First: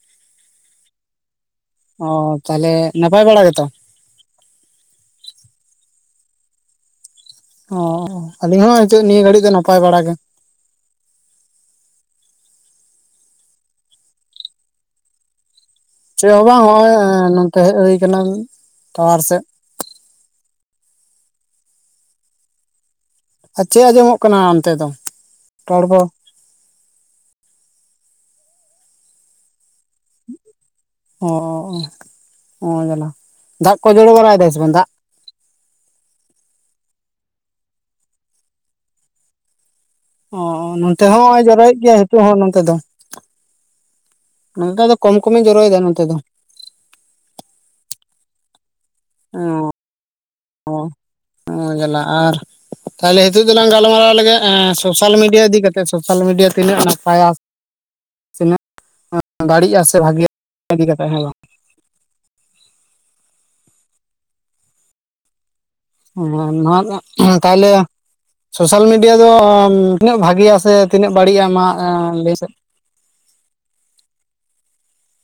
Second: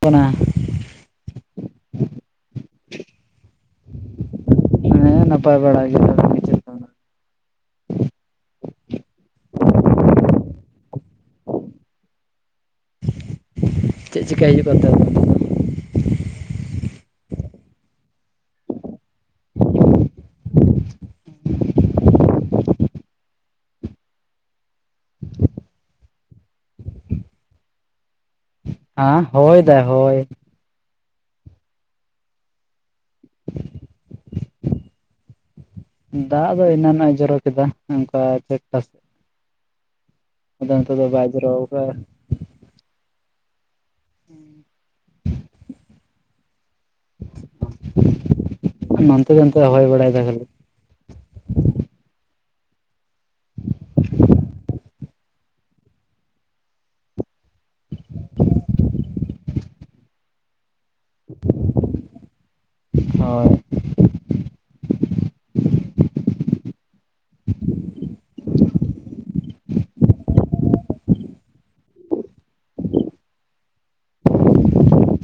ᱯᱚᱱᱟ ᱚ ᱛᱟᱦᱚᱞᱮ ᱱᱟᱯᱟᱭ ᱵᱟᱲᱟ ᱜᱮᱛᱚ? ᱦᱮᱸ ᱱᱟᱯᱟᱭ ᱵᱟᱲᱟ ᱜᱮ᱾ ᱚ ᱟᱹᱞᱤᱧ ᱦᱚᱸ ᱱᱤᱛᱚᱜ ᱱᱤᱭᱟᱹ ᱜᱷᱟᱹᱲᱤᱡ ᱫᱚ ᱱᱟᱯᱟᱭ ᱵᱟᱲᱟ ᱜᱮ᱾ ᱪᱮᱫ ᱪᱤᱠᱟᱹᱭ ᱦᱩᱭᱩᱜ ᱠᱟᱱ ᱛᱟᱹᱵᱮᱱᱟ? ᱪᱮᱫ ᱦᱚᱸ ᱵᱟᱝ ᱱᱚᱜᱼᱚᱭ ᱱᱚᱛᱮ ᱦᱮᱡ ᱦᱚᱭ ᱠᱟᱱᱟ ᱴᱟᱣᱟᱨ ᱥᱮᱫ᱾ ᱟᱨ ᱪᱮᱫ ᱟᱸᱡᱚᱢᱚᱜ ᱠᱟᱱᱟ ᱚᱱᱛᱮ ᱫᱚ ᱨᱚᱲᱫᱚ? ᱟᱸ ᱦᱳᱭ ᱫᱟᱭ ᱦᱳᱭ᱾ ᱚᱸ ᱚᱸ ᱡᱟᱞᱟ ᱫᱟᱜ ᱠᱚ ᱡᱚᱲᱚ ᱵᱟᱲᱟᱭ ᱫᱟᱭ ᱥᱮ ᱵᱟᱝ ᱫᱟᱜ? ᱫᱟᱜ ᱫᱚ ᱮᱱᱟᱱ ᱮ ᱡᱚᱨᱚ ᱠᱮᱫᱟ ᱚᱱᱠᱟ ᱪᱮᱠᱴᱟᱥ ᱚ ᱱᱚᱱᱛᱮ ᱫᱚ ᱵᱟᱭ ᱦᱚᱸ ᱡᱚᱨᱚ ᱡᱟᱣᱨᱚᱭᱮᱫ ᱟᱠᱟᱫᱟ ᱜᱮᱭᱟᱭ ᱦᱤᱛᱚᱜ ᱦᱚᱸ ᱱᱚᱮᱛ ᱫᱚ᱾ ᱱᱚᱛᱮ ᱫᱚ ᱠᱚᱢ ᱠᱚᱢᱮ ᱡᱚᱨᱚᱭ ᱫᱟ ᱱᱚᱛᱮ ᱫᱚ᱾ ᱱᱚᱛᱮ ᱫᱚ ᱚᱱᱛᱮ ᱦᱚᱭ ᱵᱟᱲᱟᱭ ᱫᱟ ᱠᱷᱟᱞᱤ᱾ ᱚᱸ ᱚᱸᱡᱟᱞᱟ ᱟᱨ ᱛᱟᱦᱞᱮ ᱱᱤᱛᱳᱜ ᱫᱚᱞᱟᱝ ᱜᱟᱞᱢᱟᱨᱟᱣ ᱞᱮᱜᱮ ᱥᱳᱥᱟᱞ ᱢᱤᱰᱤᱭᱟ ᱤᱫᱤ ᱠᱟᱛᱮᱜ ᱥᱳᱥᱟᱞ ᱢᱤᱰᱤᱭᱟ ᱛᱤᱱᱟᱹᱜ ᱱᱟᱯᱟᱭᱟ᱾ [inaudible] ᱛᱤᱱᱟᱹᱜ ᱵᱟᱹᱲᱤᱡᱼᱟ ᱥᱮ ᱵᱷᱟᱜᱮ ᱤᱫᱤ ᱠᱟᱛᱮ ᱦᱮ ᱵᱟᱝ᱾ ᱦᱳᱭ ᱚᱸ ᱱᱚᱣᱟᱨᱮᱱᱟᱜ ᱛᱟᱦᱞᱮ ᱥᱳᱥᱟᱞ ᱢᱤᱰᱤᱭᱟ ᱫᱚ ᱛᱤᱱᱟᱹᱜ ᱵᱷᱟᱜᱮᱤᱭᱟ ᱥᱮ ᱛᱤᱱᱟᱹᱜ ᱵᱟᱹᱲᱤᱡᱼᱟ ᱢᱟ ᱞᱟᱹᱭ ᱥᱮᱫ?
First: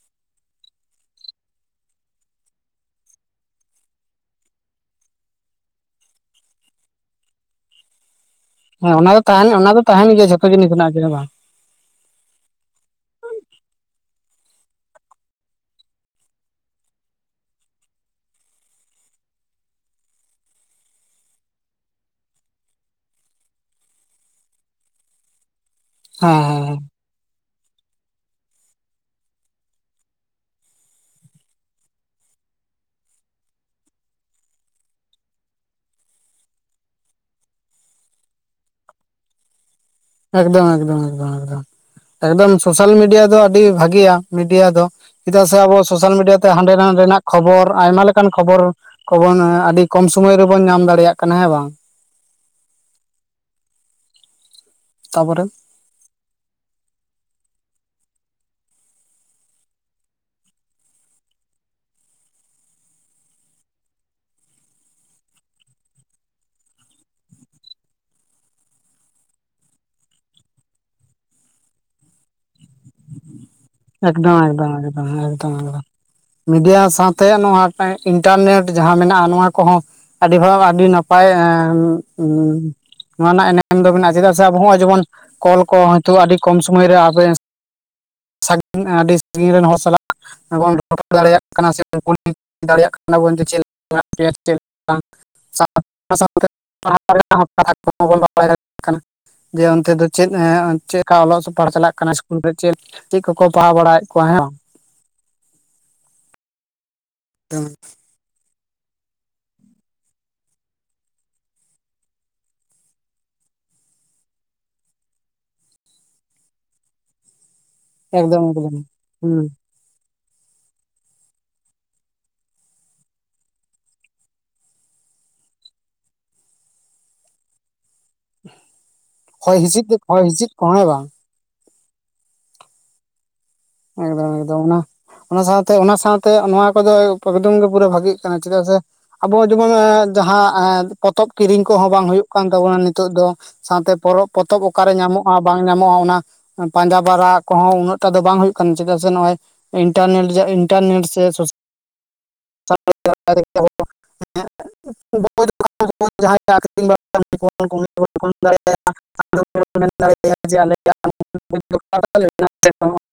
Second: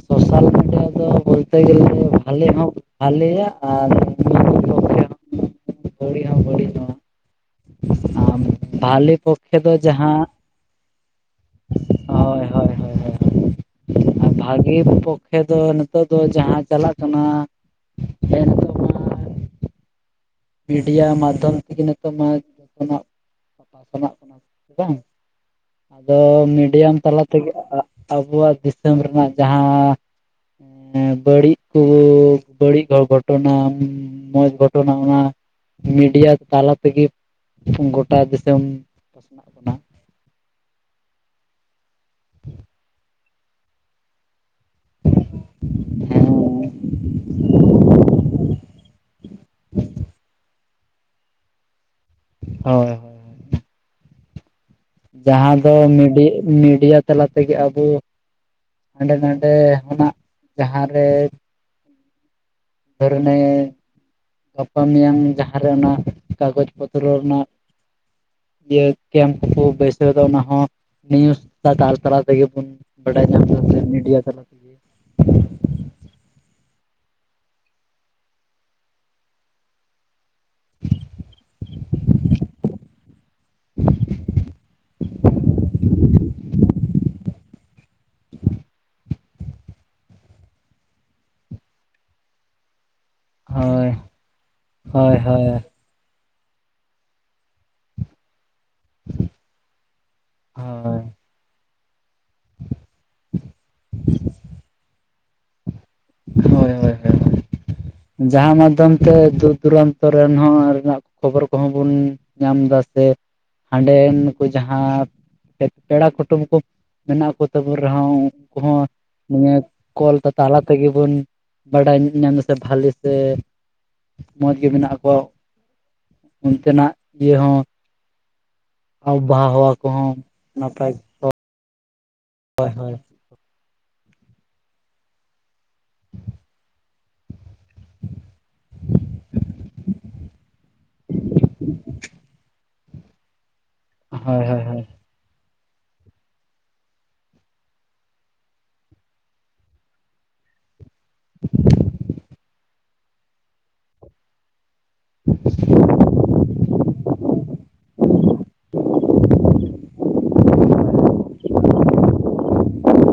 ᱥᱳᱥᱟᱞ ᱢᱤᱰᱤᱭᱟ ᱫᱚ ᱵᱚᱞᱛᱮ ᱜᱮᱞᱮ ᱵᱷᱟᱞᱮ ᱦᱚᱸ ᱵᱷᱟᱞᱮᱭᱟ ᱟᱨ ᱯᱚᱠᱠᱷᱮ ᱦᱚᱸ ᱵᱟᱹᱲᱤᱡ ᱦᱚᱸ ᱵᱟᱹᱲᱤᱡ ᱦᱚᱸ ᱟᱢ ᱦᱮᱸ ᱵᱷᱟᱞᱮ ᱚᱱᱟ ᱫᱚ ᱛᱟᱦᱮᱱ ᱯᱚᱠᱠᱷᱮ ᱚᱱᱟ ᱫᱚ ᱛᱟᱦᱮᱱ ᱡᱟᱦᱟᱸ ᱜᱮᱭᱟ ᱡᱷᱚᱛᱚ ᱡᱤᱱᱤᱥ ᱵᱟᱝ᱾ ᱦᱳᱭ ᱦᱳᱭ ᱦᱳᱭ ᱟᱨ ᱵᱷᱟᱹᱜᱤ ᱯᱚᱠᱠᱷᱮ ᱫᱚ ᱱᱤᱛᱚᱜ ᱫᱚ ᱡᱟᱦᱟᱸ ᱪᱟᱞᱟᱜ ᱠᱟᱱᱟ ᱯᱮᱛᱚ ᱢᱤᱰᱤᱭᱟ ᱢᱟᱫᱽᱫᱷᱚᱢ ᱛᱮᱜᱮ ᱱᱤᱛᱚᱜ ᱢᱟ ᱡᱚᱛᱚᱱᱟᱜ [inaudible] ᱵᱟᱝ, ᱟᱫᱚ ᱦᱮᱸ ᱦᱮᱸ ᱢᱤᱰᱤᱭᱟᱢ ᱛᱟᱞᱟ ᱛᱮᱜᱮ ᱟᱵᱚᱣᱟᱜ ᱫᱤᱥᱚᱢ ᱨᱮᱱᱟᱜ ᱡᱟᱦᱟᱸ ᱵᱟᱲᱤᱡ ᱠᱚ ᱵᱟᱹᱲᱤᱡ ᱜᱷᱚᱴᱚᱱᱟᱢ ᱮᱢᱟᱱ ᱢᱚᱡᱽ ᱜᱷᱚᱴᱚᱱᱟ ᱚᱱᱟ, ᱢᱤᱰᱤᱭᱟ ᱛᱟᱞᱟ ᱛᱮᱜᱮ ᱜᱚᱴᱟ ᱫᱤᱥᱚᱢ ᱯᱟᱥᱱᱟᱜ ᱠᱟᱱᱟ᱾ ᱮᱠᱫᱚᱢ ᱮᱠᱫᱚᱢ ᱮᱠᱫᱚᱢ ᱮᱠᱫᱚᱢ, ᱮᱠᱫᱚᱢ ᱥᱳᱥᱟᱞ ᱢᱤᱰᱤᱭᱟ ᱫᱚ ᱟᱹᱰᱤ ᱵᱷᱟᱜᱮᱭᱟ ᱢᱤᱰᱤᱭᱟ ᱫᱚ᱾ ᱪᱮᱫᱟᱜ ᱥᱮ ᱟᱵᱚ ᱥᱳᱥᱟᱞ ᱢᱤᱰᱤᱭᱟ ᱛᱮ ᱦᱟᱸᱰᱮ ᱱᱟᱰᱮᱱᱟᱜ ᱠᱷᱚᱵᱚᱨ, ᱟᱭᱢᱟ ᱞᱮᱠᱟᱱ ᱠᱷᱚᱵᱚᱨ ᱠᱚᱵᱚᱱ ᱟᱹᱰᱤ ᱠᱚᱢ ᱥᱩᱢᱚᱭ ᱨᱮᱵᱚᱱ ᱧᱟᱢ ᱫᱟᱲᱮᱭᱟᱜ ᱠᱟᱱᱟ ᱦᱮᱸ ᱵᱟᱝ᱾ ᱦᱳᱭ᱾ ᱦᱳᱭ ᱛᱟᱯᱚᱨᱮ ᱡᱟᱦᱟᱸ ᱫᱚ ᱢᱤᱰᱤ ᱢᱤᱰᱤᱭᱟ ᱛᱟᱞᱟ ᱛᱮᱜᱮ ᱟᱵᱚ ᱦᱟᱸᱰᱮ ᱱᱟᱰᱮ ᱠᱷᱚᱱᱟᱜ, ᱡᱟᱦᱟᱸ ᱨᱮ [unintelligible] ᱜᱟᱯᱟ ᱢᱮᱭᱟᱝ ᱡᱟᱦᱟᱸ ᱨᱮ ᱚᱱᱟ, ᱠᱟᱜᱚᱡᱽ ᱯᱚᱛᱨᱚ ᱨᱮᱱᱟᱜ ᱤᱭᱟᱹ ᱠᱮᱢᱯ ᱠᱚ ᱵᱟᱹᱭᱥᱟᱹᱣ ᱮᱫᱟ ᱚᱱᱟ ᱦᱚᱸ ᱱᱤᱭᱩᱥ ᱛᱟᱞ ᱛᱟᱞᱟ ᱛᱮᱜᱮ ᱵᱚᱱ ᱵᱟᱰᱟᱭ ᱧᱟᱢᱫᱟ ᱥᱮ᱾ ᱢᱤᱰᱤᱭᱟ ᱛᱟᱞᱟ ᱮᱠᱫᱚᱢ ᱛᱮᱜᱮ ᱮᱠᱫᱚᱢ ᱮᱠᱫᱚᱢ ᱦᱮᱸ ᱮᱠᱫᱚᱢ ᱮᱠᱫᱚᱢ᱾ ᱢᱤᱰᱤᱭᱟ ᱥᱟᱶᱛᱮ ᱱᱚᱣᱟ ᱤᱱᱴᱟᱨᱱᱮᱴ ᱡᱟᱦᱟᱸ ᱢᱮᱱᱟᱜᱼᱟ ᱱᱚᱣᱟ ᱠᱚᱦᱚᱸ ᱟᱹᱰᱤ ᱦᱚᱲᱢᱟ ᱟᱹᱰᱤ ᱱᱟᱯᱟᱭ ᱱᱚᱣᱟ ᱨᱮᱱᱟᱜ ᱮᱱᱮᱢ ᱫᱚ ᱢᱮᱱᱟᱜᱼᱟ ᱪᱮᱫᱟᱜ ᱥᱮ ᱟᱵᱚ ᱦᱚᱸᱜ-ᱚᱭ ᱡᱮᱢᱚᱱ, ᱠᱚᱞ ᱠᱚ ᱦᱚᱸᱜ-ᱚᱭ ᱛᱚ ᱟᱹᱰᱤ ᱠᱚᱢ ᱥᱩᱚᱢᱚᱭ ᱨᱮ [unintelligible] ᱥᱟᱺᱜᱤᱧ ᱟᱹᱰᱤ ᱥᱟᱺᱜᱤᱧ ᱨᱮᱱ ᱦᱚᱲ ᱥᱟᱞᱟᱜ ᱵᱚᱱ ᱨᱚᱯᱚᱲ ᱫᱟᱲᱮᱭᱟᱜ ᱠᱟᱱᱟ ᱥᱮ [inaudible] ᱫᱟᱲᱮᱭᱟᱜ ᱠᱟᱱᱟ ᱵᱚᱱ ᱡᱮ ᱪᱮᱫ ᱦᱳᱭ ᱞᱮᱠᱟ ᱪᱮᱫ [inaudible] [inaudible] ᱚᱱᱟ ᱦᱳᱭ ᱦᱳᱭ ᱥᱟᱶᱛᱮ ᱯᱟᱲᱦᱟᱜ ᱨᱮᱭᱟᱜ ᱦᱚᱸ [inaudible] ᱠᱚᱦᱚᱸ ᱵᱚᱱ ᱵᱟᱲᱟᱭ ᱫᱟᱲᱮᱭᱟᱜ ᱠᱟᱱᱟ, ᱡᱮ ᱚᱱᱛᱮ ᱫᱚ ᱪᱮᱫ ᱦᱳᱭ ᱪᱮᱫ ᱞᱮᱠᱟ ᱚᱞᱚᱜ ᱯᱟᱲᱦᱟᱜ ᱪᱟᱞᱟᱜ ᱠᱟᱱᱟ ᱤᱥ ᱠᱩᱞ ᱨᱮ ᱪᱮᱫ ᱪᱮᱫ ᱠᱚᱠᱚ ᱯᱟᱲᱟᱣ ᱵᱟᱲᱟᱭᱮᱫ ᱠᱚᱣᱟ ᱦᱮᱸ ᱵᱟᱝ᱾ ᱦᱚᱭ ᱦᱚᱭ ᱦᱚᱭ ᱦᱚᱭ᱾ [inaudible] ᱡᱟᱦᱟᱸ ᱢᱟᱫᱽᱫᱷᱚᱢ ᱛᱮ ᱫᱩᱨ ᱫᱩᱨᱟᱱᱛᱚ ᱨᱮᱱ ᱦᱚᱸ ᱨᱮᱱᱟᱜ ᱠᱷᱚᱵᱚᱨ ᱠᱚᱦᱚᱸ ᱵᱚᱱ ᱧᱟᱢᱫᱟ ᱥᱮ, ᱦᱟᱸᱰᱮ ᱱᱩᱠᱩ ᱡᱟᱦᱟᱸ, ᱥᱮᱫ ᱯᱮᱲᱟ ᱠᱩᱴᱩᱢ ᱠᱚ, ᱢᱮᱱᱟᱜ ᱠᱚ ᱛᱟᱠᱩ ᱨᱮᱦᱚᱸ ᱮᱠᱫᱚᱢ ᱩᱱᱠᱩ ᱮᱠᱫᱚᱢ ᱦᱚᱸ, ᱦᱩᱸ ᱱᱤᱭᱟᱹ ᱠᱚᱞ ᱛᱟᱞᱟ ᱛᱮᱜᱮ ᱵᱚᱱ ᱵᱟᱰᱟᱭ ᱧᱟᱢᱫᱟ ᱥᱮ ᱵᱷᱟᱞᱮ ᱥᱮ, ᱢᱚᱡᱽ ᱜᱮ ᱢᱮᱱᱟᱜ ᱠᱚ᱾ ᱚᱱᱛᱮᱱᱟᱜ ᱤᱭᱟᱹ ᱦᱚᱸ ᱟᱵᱚᱦᱟᱣᱟ ᱦᱚᱭ ᱦᱟᱣᱟ ᱦᱤᱸᱥᱤᱫ ᱛᱮ ᱠᱚᱦᱚᱸ ᱦᱚᱭ ᱦᱤᱸᱥᱤᱫ ᱠᱚ ᱱᱟᱯᱟᱭ ᱦᱮᱸᱵᱟᱝ? ᱦᱳᱭ ᱦᱳᱭ᱾ ᱮᱠᱫᱚᱢ ᱮᱠᱫᱚᱢ ᱚᱱᱟ ᱚᱱᱟ ᱥᱟᱶᱛᱮ ᱚᱱᱟ ᱥᱟᱶᱛᱮ ᱱᱚᱣᱟ ᱠᱚᱫᱚ ᱮᱠᱫᱚᱢ ᱜᱮ ᱯᱩᱨᱟᱹ ᱵᱷᱟᱜᱤᱜ ᱠᱟᱱᱟ ᱪᱮᱫᱟᱜ ᱥᱮ ᱟᱵᱚ ᱡᱮᱢᱚᱱ ᱮᱸ ᱡᱟᱦᱟᱸ ᱮᱸ ᱯᱚᱛᱚᱵ ᱠᱤᱨᱤᱧ ᱠᱚᱦᱚᱸ ᱵᱟᱝ ᱦᱩᱭᱩᱜ ᱠᱟᱱ ᱛᱟᱵᱚᱱᱟ ᱱᱤᱛᱚᱜ ᱫᱚ, ᱥᱟᱶᱛᱮ ᱯᱚᱨᱚᱵ ᱦᱳᱭ ᱦᱳᱭ ᱯᱚᱛᱚᱵ ᱦᱳᱭ ᱚᱠᱟᱨᱮ ᱧᱟᱢᱚᱜᱼᱟ ᱵᱟᱝ ᱧᱟᱢᱚᱜᱼᱟ ᱚᱱᱟ, ᱯᱟᱸᱡᱟ ᱵᱟᱨᱟ ᱠᱚᱦᱚᱸ ᱩᱱᱟᱹᱜ ᱴᱟᱜ ᱫᱚ ᱵᱟᱝ ᱦᱩᱭᱩᱜ ᱠᱷᱟᱱ ᱪᱮᱫᱟᱜ ᱥᱮ ᱱᱚᱜᱼᱚᱭ ᱤᱱᱴᱟᱨᱱᱮᱴ ᱡᱮ ᱤᱱᱴᱟᱨᱱᱮᱴ ᱥᱮ ᱥᱳᱥᱟᱞ [inaudible] ᱱᱚᱜ-ᱚᱭ ᱡᱟᱦᱟᱸᱭ ᱠᱚ ᱟᱹᱠᱷᱨᱤᱧ ᱵᱟᱲᱟᱭ [inaudible] [inaudible]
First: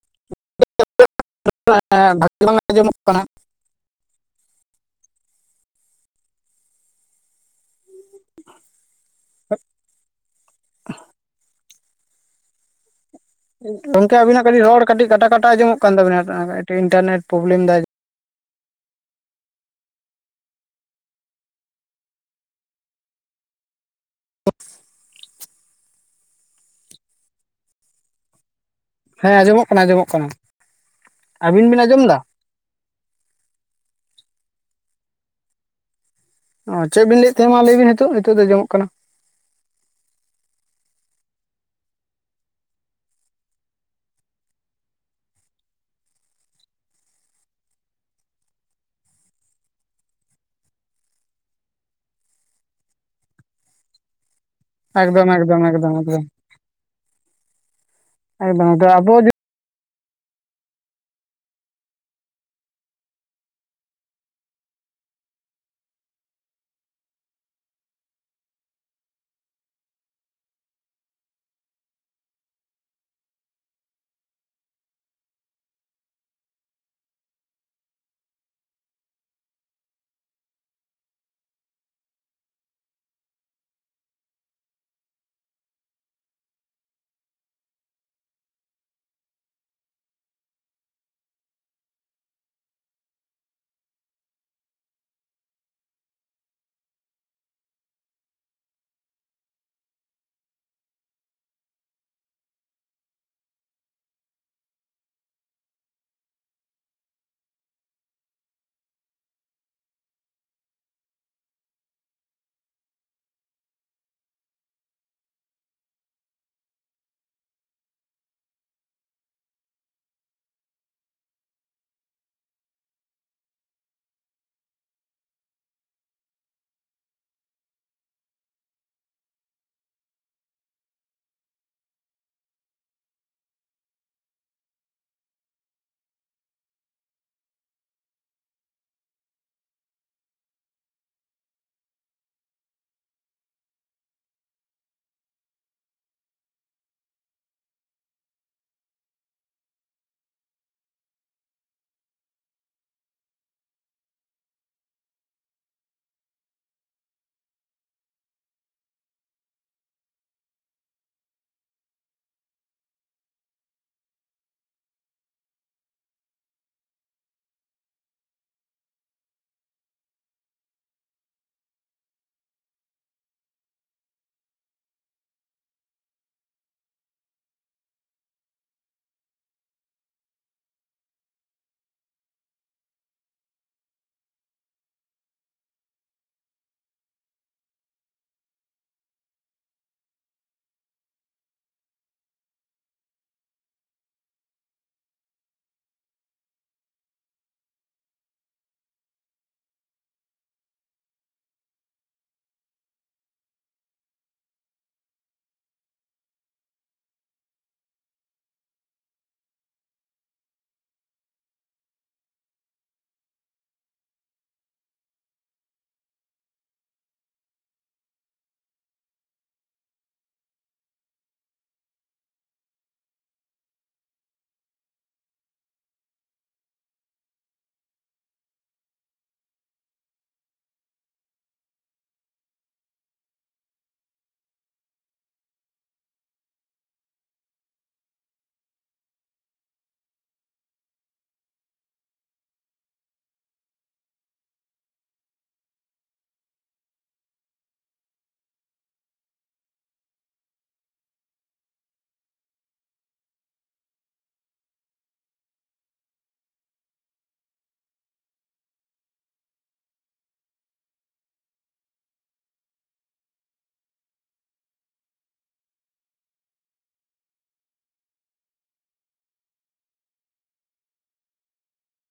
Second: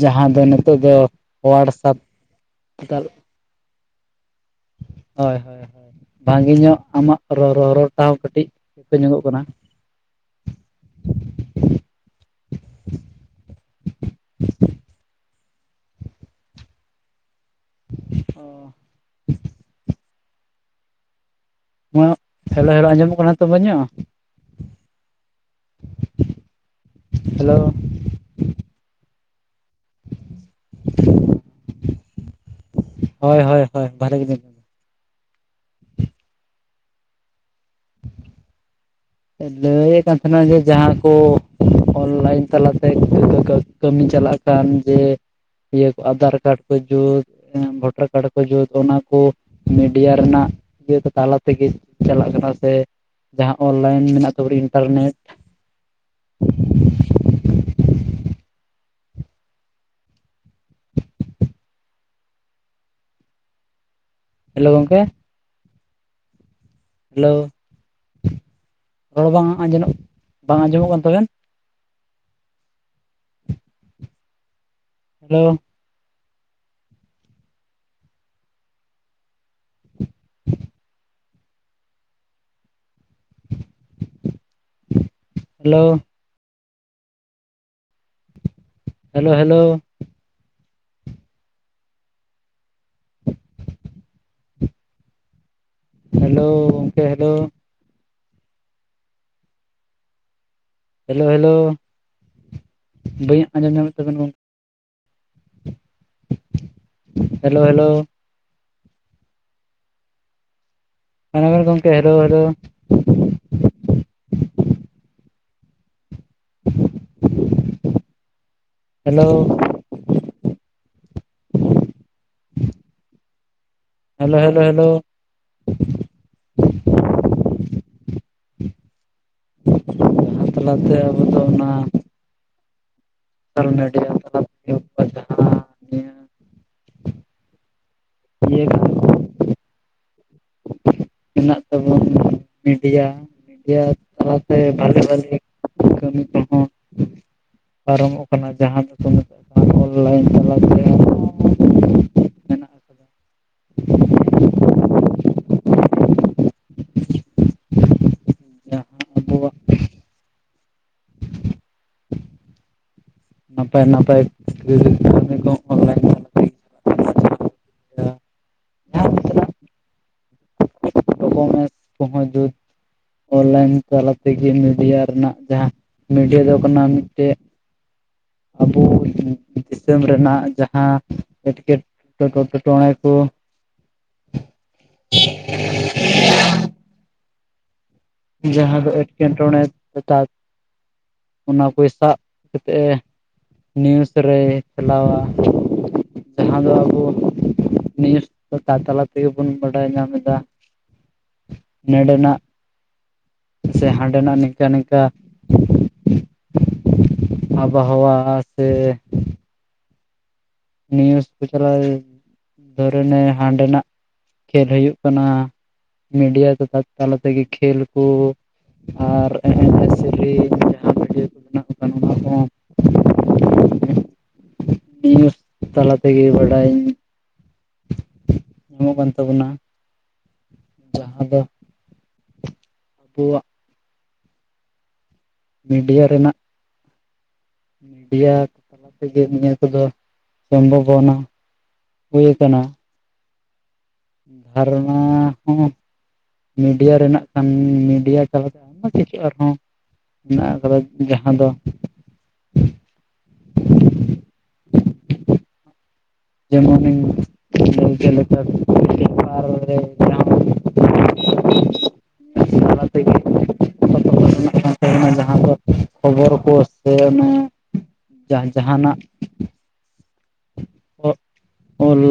ᱡᱟᱦᱟᱸ ᱫᱚ ᱱᱤᱛᱚᱜ ᱫᱚ ᱳᱣᱟᱴᱥᱟᱯ ᱵᱷᱟᱜᱤ ᱵᱟᱝ ᱟᱸᱡᱚᱢᱚᱜ ᱠᱟᱱᱟ ᱦᱳᱭ ᱦᱳᱭ ᱦᱳᱭ, ᱵᱷᱟᱜᱮ ᱧᱚᱜ ᱟᱢᱟᱜ ᱨᱚ ᱨᱚ ᱨᱟᱲ ᱴᱟᱣ ᱠᱟᱹᱴᱤᱡ ᱤᱠᱚ ᱧᱚᱜᱚᱜ ᱠᱟᱱᱟ᱾ [inaudible] ᱜᱚᱝᱠᱮ ᱟᱵᱤᱱᱟᱜ ᱠᱟᱹᱴᱤᱡ ᱨᱚᱲ ᱠᱟᱹᱴᱤᱡ ᱠᱟᱴᱟ ᱠᱟᱴᱟ ᱟᱸᱡᱚᱢᱚᱜ ᱠᱟᱱ ᱛᱟᱵᱤᱱᱟ ᱤᱱᱴᱟᱨᱱᱮᱴ ᱯᱨᱚᱵᱞᱮᱢ ᱫᱟᱭ᱾ ᱚ [inaudible] ᱦᱮᱞᱳ ᱦᱮᱞᱳ ᱟᱸᱡᱚᱢᱚᱜ ᱠᱟᱱᱟ ᱛᱚ ᱢᱚᱪ ᱧᱚᱜᱼᱚ᱾ [unintelligible] ᱦᱮᱞᱳ ᱦᱮᱸ ᱟᱸᱡᱚᱢᱚᱜ ᱠᱟᱱᱟ ᱟᱸᱡᱚᱢᱚᱜ ᱠᱟᱱᱟ ᱟᱵᱤᱱ ᱵᱤᱱ ᱟᱸᱡᱚᱢ ᱮᱫᱟ? ᱦᱚᱭ ᱦᱚᱭ ᱵᱷᱟᱞᱮ [inaudible] ᱪᱮᱫ ᱵᱤᱱ ᱞᱟᱹᱭᱮᱫ ᱛᱟᱦᱮᱸᱦᱫ ᱢᱟ ᱞᱟᱹᱭᱵᱤᱱ ᱱᱤᱛᱚᱜ ᱱᱤᱛᱚᱜᱜ ᱫᱚ ᱡᱚᱢᱚᱜ ᱠᱟᱱᱟ᱾ ᱞᱟᱹᱭᱮᱫ ᱠᱟᱱ ᱛᱟᱦᱮᱱᱟ ᱡᱮ ᱡᱟᱦᱟᱸ ᱠᱚ ᱚᱱᱞᱟᱭᱤᱱ ᱛᱟᱞᱟ ᱛᱮ ᱠᱟᱹ ᱠᱟᱹ ᱠᱟᱹᱢᱤ ᱪᱟᱞᱟᱜ ᱾ ᱠᱟᱱ ᱡᱮ ᱤᱭᱟᱹ ᱟᱫᱷᱟᱨ ᱠᱟᱨᱰ ᱠᱚ ᱡᱩᱛ ᱵᱷᱳᱴᱟᱨ ᱠᱟᱨᱰ ᱠᱚ ᱡᱩᱛ ᱚᱱᱟ ᱠᱚ᱾ ᱢᱤᱰᱤᱭᱟ ᱨᱮᱱᱟᱜ ᱤᱭᱟᱹ ᱛᱟᱞᱟ ᱛᱮᱜᱮ ᱪᱟᱞᱟᱜ ᱠᱟᱱᱟ ᱥᱮ ᱡᱟᱹᱦᱟ ᱚᱞ᱾ ᱞᱟᱤᱱ ᱢᱮᱱᱟᱜ ᱛᱟ ᱯᱚᱨᱮ᱾ ᱮᱠᱫᱚᱢ ᱮᱠᱫᱚᱢ ᱮᱠᱫᱚᱢ ᱟᱵᱚ [inaudible] ᱦᱮᱞᱳ ᱜᱚᱝᱠᱮ ᱦᱮᱞᱳ ᱨᱚᱲ ᱵᱟᱝ ᱟᱸᱡᱚᱜ ᱵᱟᱝ ᱟᱸᱡᱚᱢᱚᱜ ᱠᱟᱱ ᱛᱟᱵᱮᱱ᱾ Hello hello hello hello hello ᱜᱚᱢᱠᱮ ᱦᱮᱞᱳ᱾ ᱦᱮᱞᱳ ᱦᱮᱞᱳ ᱵᱟᱹᱧ ᱟᱸᱡᱚᱢ ᱧᱟᱢᱮᱫ ᱛᱟᱵᱚᱱᱟ ᱜᱚᱝᱠᱮ᱾ ᱦᱮᱞᱳ ᱦᱮᱞᱳ ᱢᱟᱱ [inaudible] ᱜᱚᱢᱠᱮ hello hello. [unintelligible] Hello hello hello hello. ᱡᱟᱸᱦᱟ ᱛᱟᱞᱟᱛᱮ ᱟᱵᱚ ᱫᱚ ᱚᱱᱟ᱾ [unintelligible] ᱟᱵᱚᱣᱟᱜ ᱡᱟᱦᱟᱸ ᱱᱤᱭᱟᱹ ᱤᱭᱟᱹ ᱦᱤᱱᱟᱜ ᱛᱟᱵᱚᱱ ᱢᱤᱰᱤᱭᱟ ᱢᱤᱰᱤᱭᱟ ᱛᱟᱞᱟᱛᱮ ᱵᱷᱟᱜᱮ ᱵᱷᱟᱜᱮ ᱠᱟᱹᱢᱤ ᱠᱚ ᱦᱚᱸ᱾ ᱯᱟᱨᱚᱢᱚᱜ ᱠᱟᱱᱟ ᱡᱟᱸᱦᱟ ᱫᱚᱠᱚ ᱢᱮᱛᱟᱜ ᱠᱟᱱ ᱚᱱᱞᱟᱭᱤᱱ ᱛᱟᱞᱟᱛᱮ ᱦᱚᱸ᱾ ᱡᱟᱦᱟᱸ ᱟᱵᱚᱣᱟᱜ ᱱᱟᱯᱟᱭ ᱱᱟᱯᱟᱭ [unintelligible] ᱠᱚ ᱚᱱᱞᱟᱭᱤᱱ ᱛᱟᱞᱟ ᱛᱮᱜᱮ ᱪᱟᱞᱟᱜ ᱠᱟᱱᱟ ᱡᱟᱦᱟᱸ ᱞᱮᱠᱟᱱᱟᱜ ᱰᱚᱠᱚᱢᱮᱱᱴᱥ ᱠᱚᱦᱚᱸ ᱡᱩᱛ ᱚᱱᱞᱟᱭᱤᱱ ᱛᱟᱞᱟ ᱛᱮᱜᱮ ᱢᱤᱰᱤᱭᱟ ᱨᱮᱱᱟᱜ ᱡᱟᱸᱦᱟ᱾ ᱢᱤᱰᱤᱭᱟ ᱫᱚ ᱠᱟᱱᱟ ᱢᱤᱫᱴᱮ᱾ ᱟᱵᱩ ᱫᱤᱥᱚᱢ ᱨᱮᱱᱟᱜ ᱡᱟᱸᱦᱟ ᱮᱴᱠᱮ᱾ [inaudible] ᱴᱚᱬᱮ ᱠᱚ ᱡᱟᱦᱟᱸ ᱫᱚ ᱮᱴᱠᱮᱴᱚᱬᱮ ᱦᱚᱴᱟᱛ᱾ ᱚᱱᱟ ᱯᱚᱭᱥᱟ ᱠᱟᱛᱮᱜ ᱮ᱾ ᱱᱤᱭᱩᱪ ᱨᱮ ᱪᱟᱞᱟᱣᱟ ᱡᱟᱸᱦᱟ ᱫᱚ ᱟᱵᱚ᱾ ᱱᱤᱭᱩᱪ ᱠᱚ ᱛᱟᱞᱟ ᱛᱮᱜᱮ ᱵᱚᱱ ᱵᱟᱰᱟᱭ ᱧᱟᱢ ᱮᱫᱟ ᱱᱮᱰᱮᱱᱟᱜ᱾ ᱥᱮ ᱦᱟᱸᱰᱮᱱᱟᱜ ᱱᱤᱝᱠᱟ ᱱᱤᱝᱠᱟ᱾ ᱟᱵᱚᱦᱟᱣᱟ ᱥᱮ᱾ ᱱᱤᱭᱩᱪ ᱠᱚ ᱪᱟᱞᱟᱣ ᱫᱷᱚᱨᱚᱱᱮ ᱦᱟᱸᱰᱮᱱᱟᱜ ᱠᱷᱮᱞ ᱦᱩᱭᱩᱜ ᱠᱟᱱᱟ᱾ ᱢᱤᱰᱤᱭᱟ ᱠᱩ ᱛᱟᱞᱟ ᱛᱮᱜᱮ ᱠᱷᱮᱞ ᱠᱚ᱾ ᱟᱨ ᱮᱱᱮᱢ ᱥᱮᱨᱮᱧ ᱡᱟᱦᱟᱸ ᱵᱷᱤᱰᱭᱳ ᱠᱚ ᱵᱮᱱᱟᱣ ᱠᱚ ᱠᱟᱱᱟ ᱚᱱᱟ ᱦᱚ [unintelligible] ᱛᱟᱞᱟ ᱛᱮᱜᱮ ᱵᱟᱰᱟᱭ ᱧᱟᱢᱚᱜ ᱠᱟᱱ ᱛᱟᱵᱚᱱᱟ ᱡᱟᱦᱟᱸ ᱫᱚ ᱟᱵᱚᱣᱟᱜ ᱢᱤᱰᱤᱭᱟ ᱨᱮᱱᱟᱜ ᱢᱤᱰᱤᱭᱟ ᱠᱚ ᱛᱟᱞᱟ ᱛᱮᱜᱮ ᱱᱤᱭᱟᱹ ᱠᱚᱫᱚ ᱥᱚᱢᱵᱷᱚᱵᱚᱱᱟ᱾ ᱦᱳᱳ ᱟᱠᱟᱱᱟ᱾ ᱟᱨ ᱱᱚᱣᱟ ᱦᱚ, ᱢᱤᱰᱤᱭᱟ ᱨᱮᱱᱟᱜ ᱠᱷᱟᱱ ᱢᱤᱰᱤᱭᱟ ᱪᱟᱞᱟ ᱟᱭᱢᱟ ᱠᱤᱪᱷᱩ ᱟᱨᱦᱚ ᱢᱮᱱᱟᱜ ᱟᱠᱟᱫᱟ ᱡᱟᱦᱟᱸ ᱫᱚ ᱡᱮᱢᱚᱱᱤᱧ ᱞᱟᱹᱭ ᱠᱮᱫ ᱞᱮᱠᱟ [inaudible] ᱨᱮ᱾ [unintelligible] [unintelligible] ᱛᱟᱦᱮᱱᱟ ᱡᱟᱦᱟᱸ ᱫᱚ ᱠᱷᱚᱵᱚᱨ ᱠᱚ ᱥᱮ ᱚᱱᱮ ᱡᱟᱭ ᱡᱟᱦᱟᱱᱟᱜ ᱚᱜ ᱚᱞ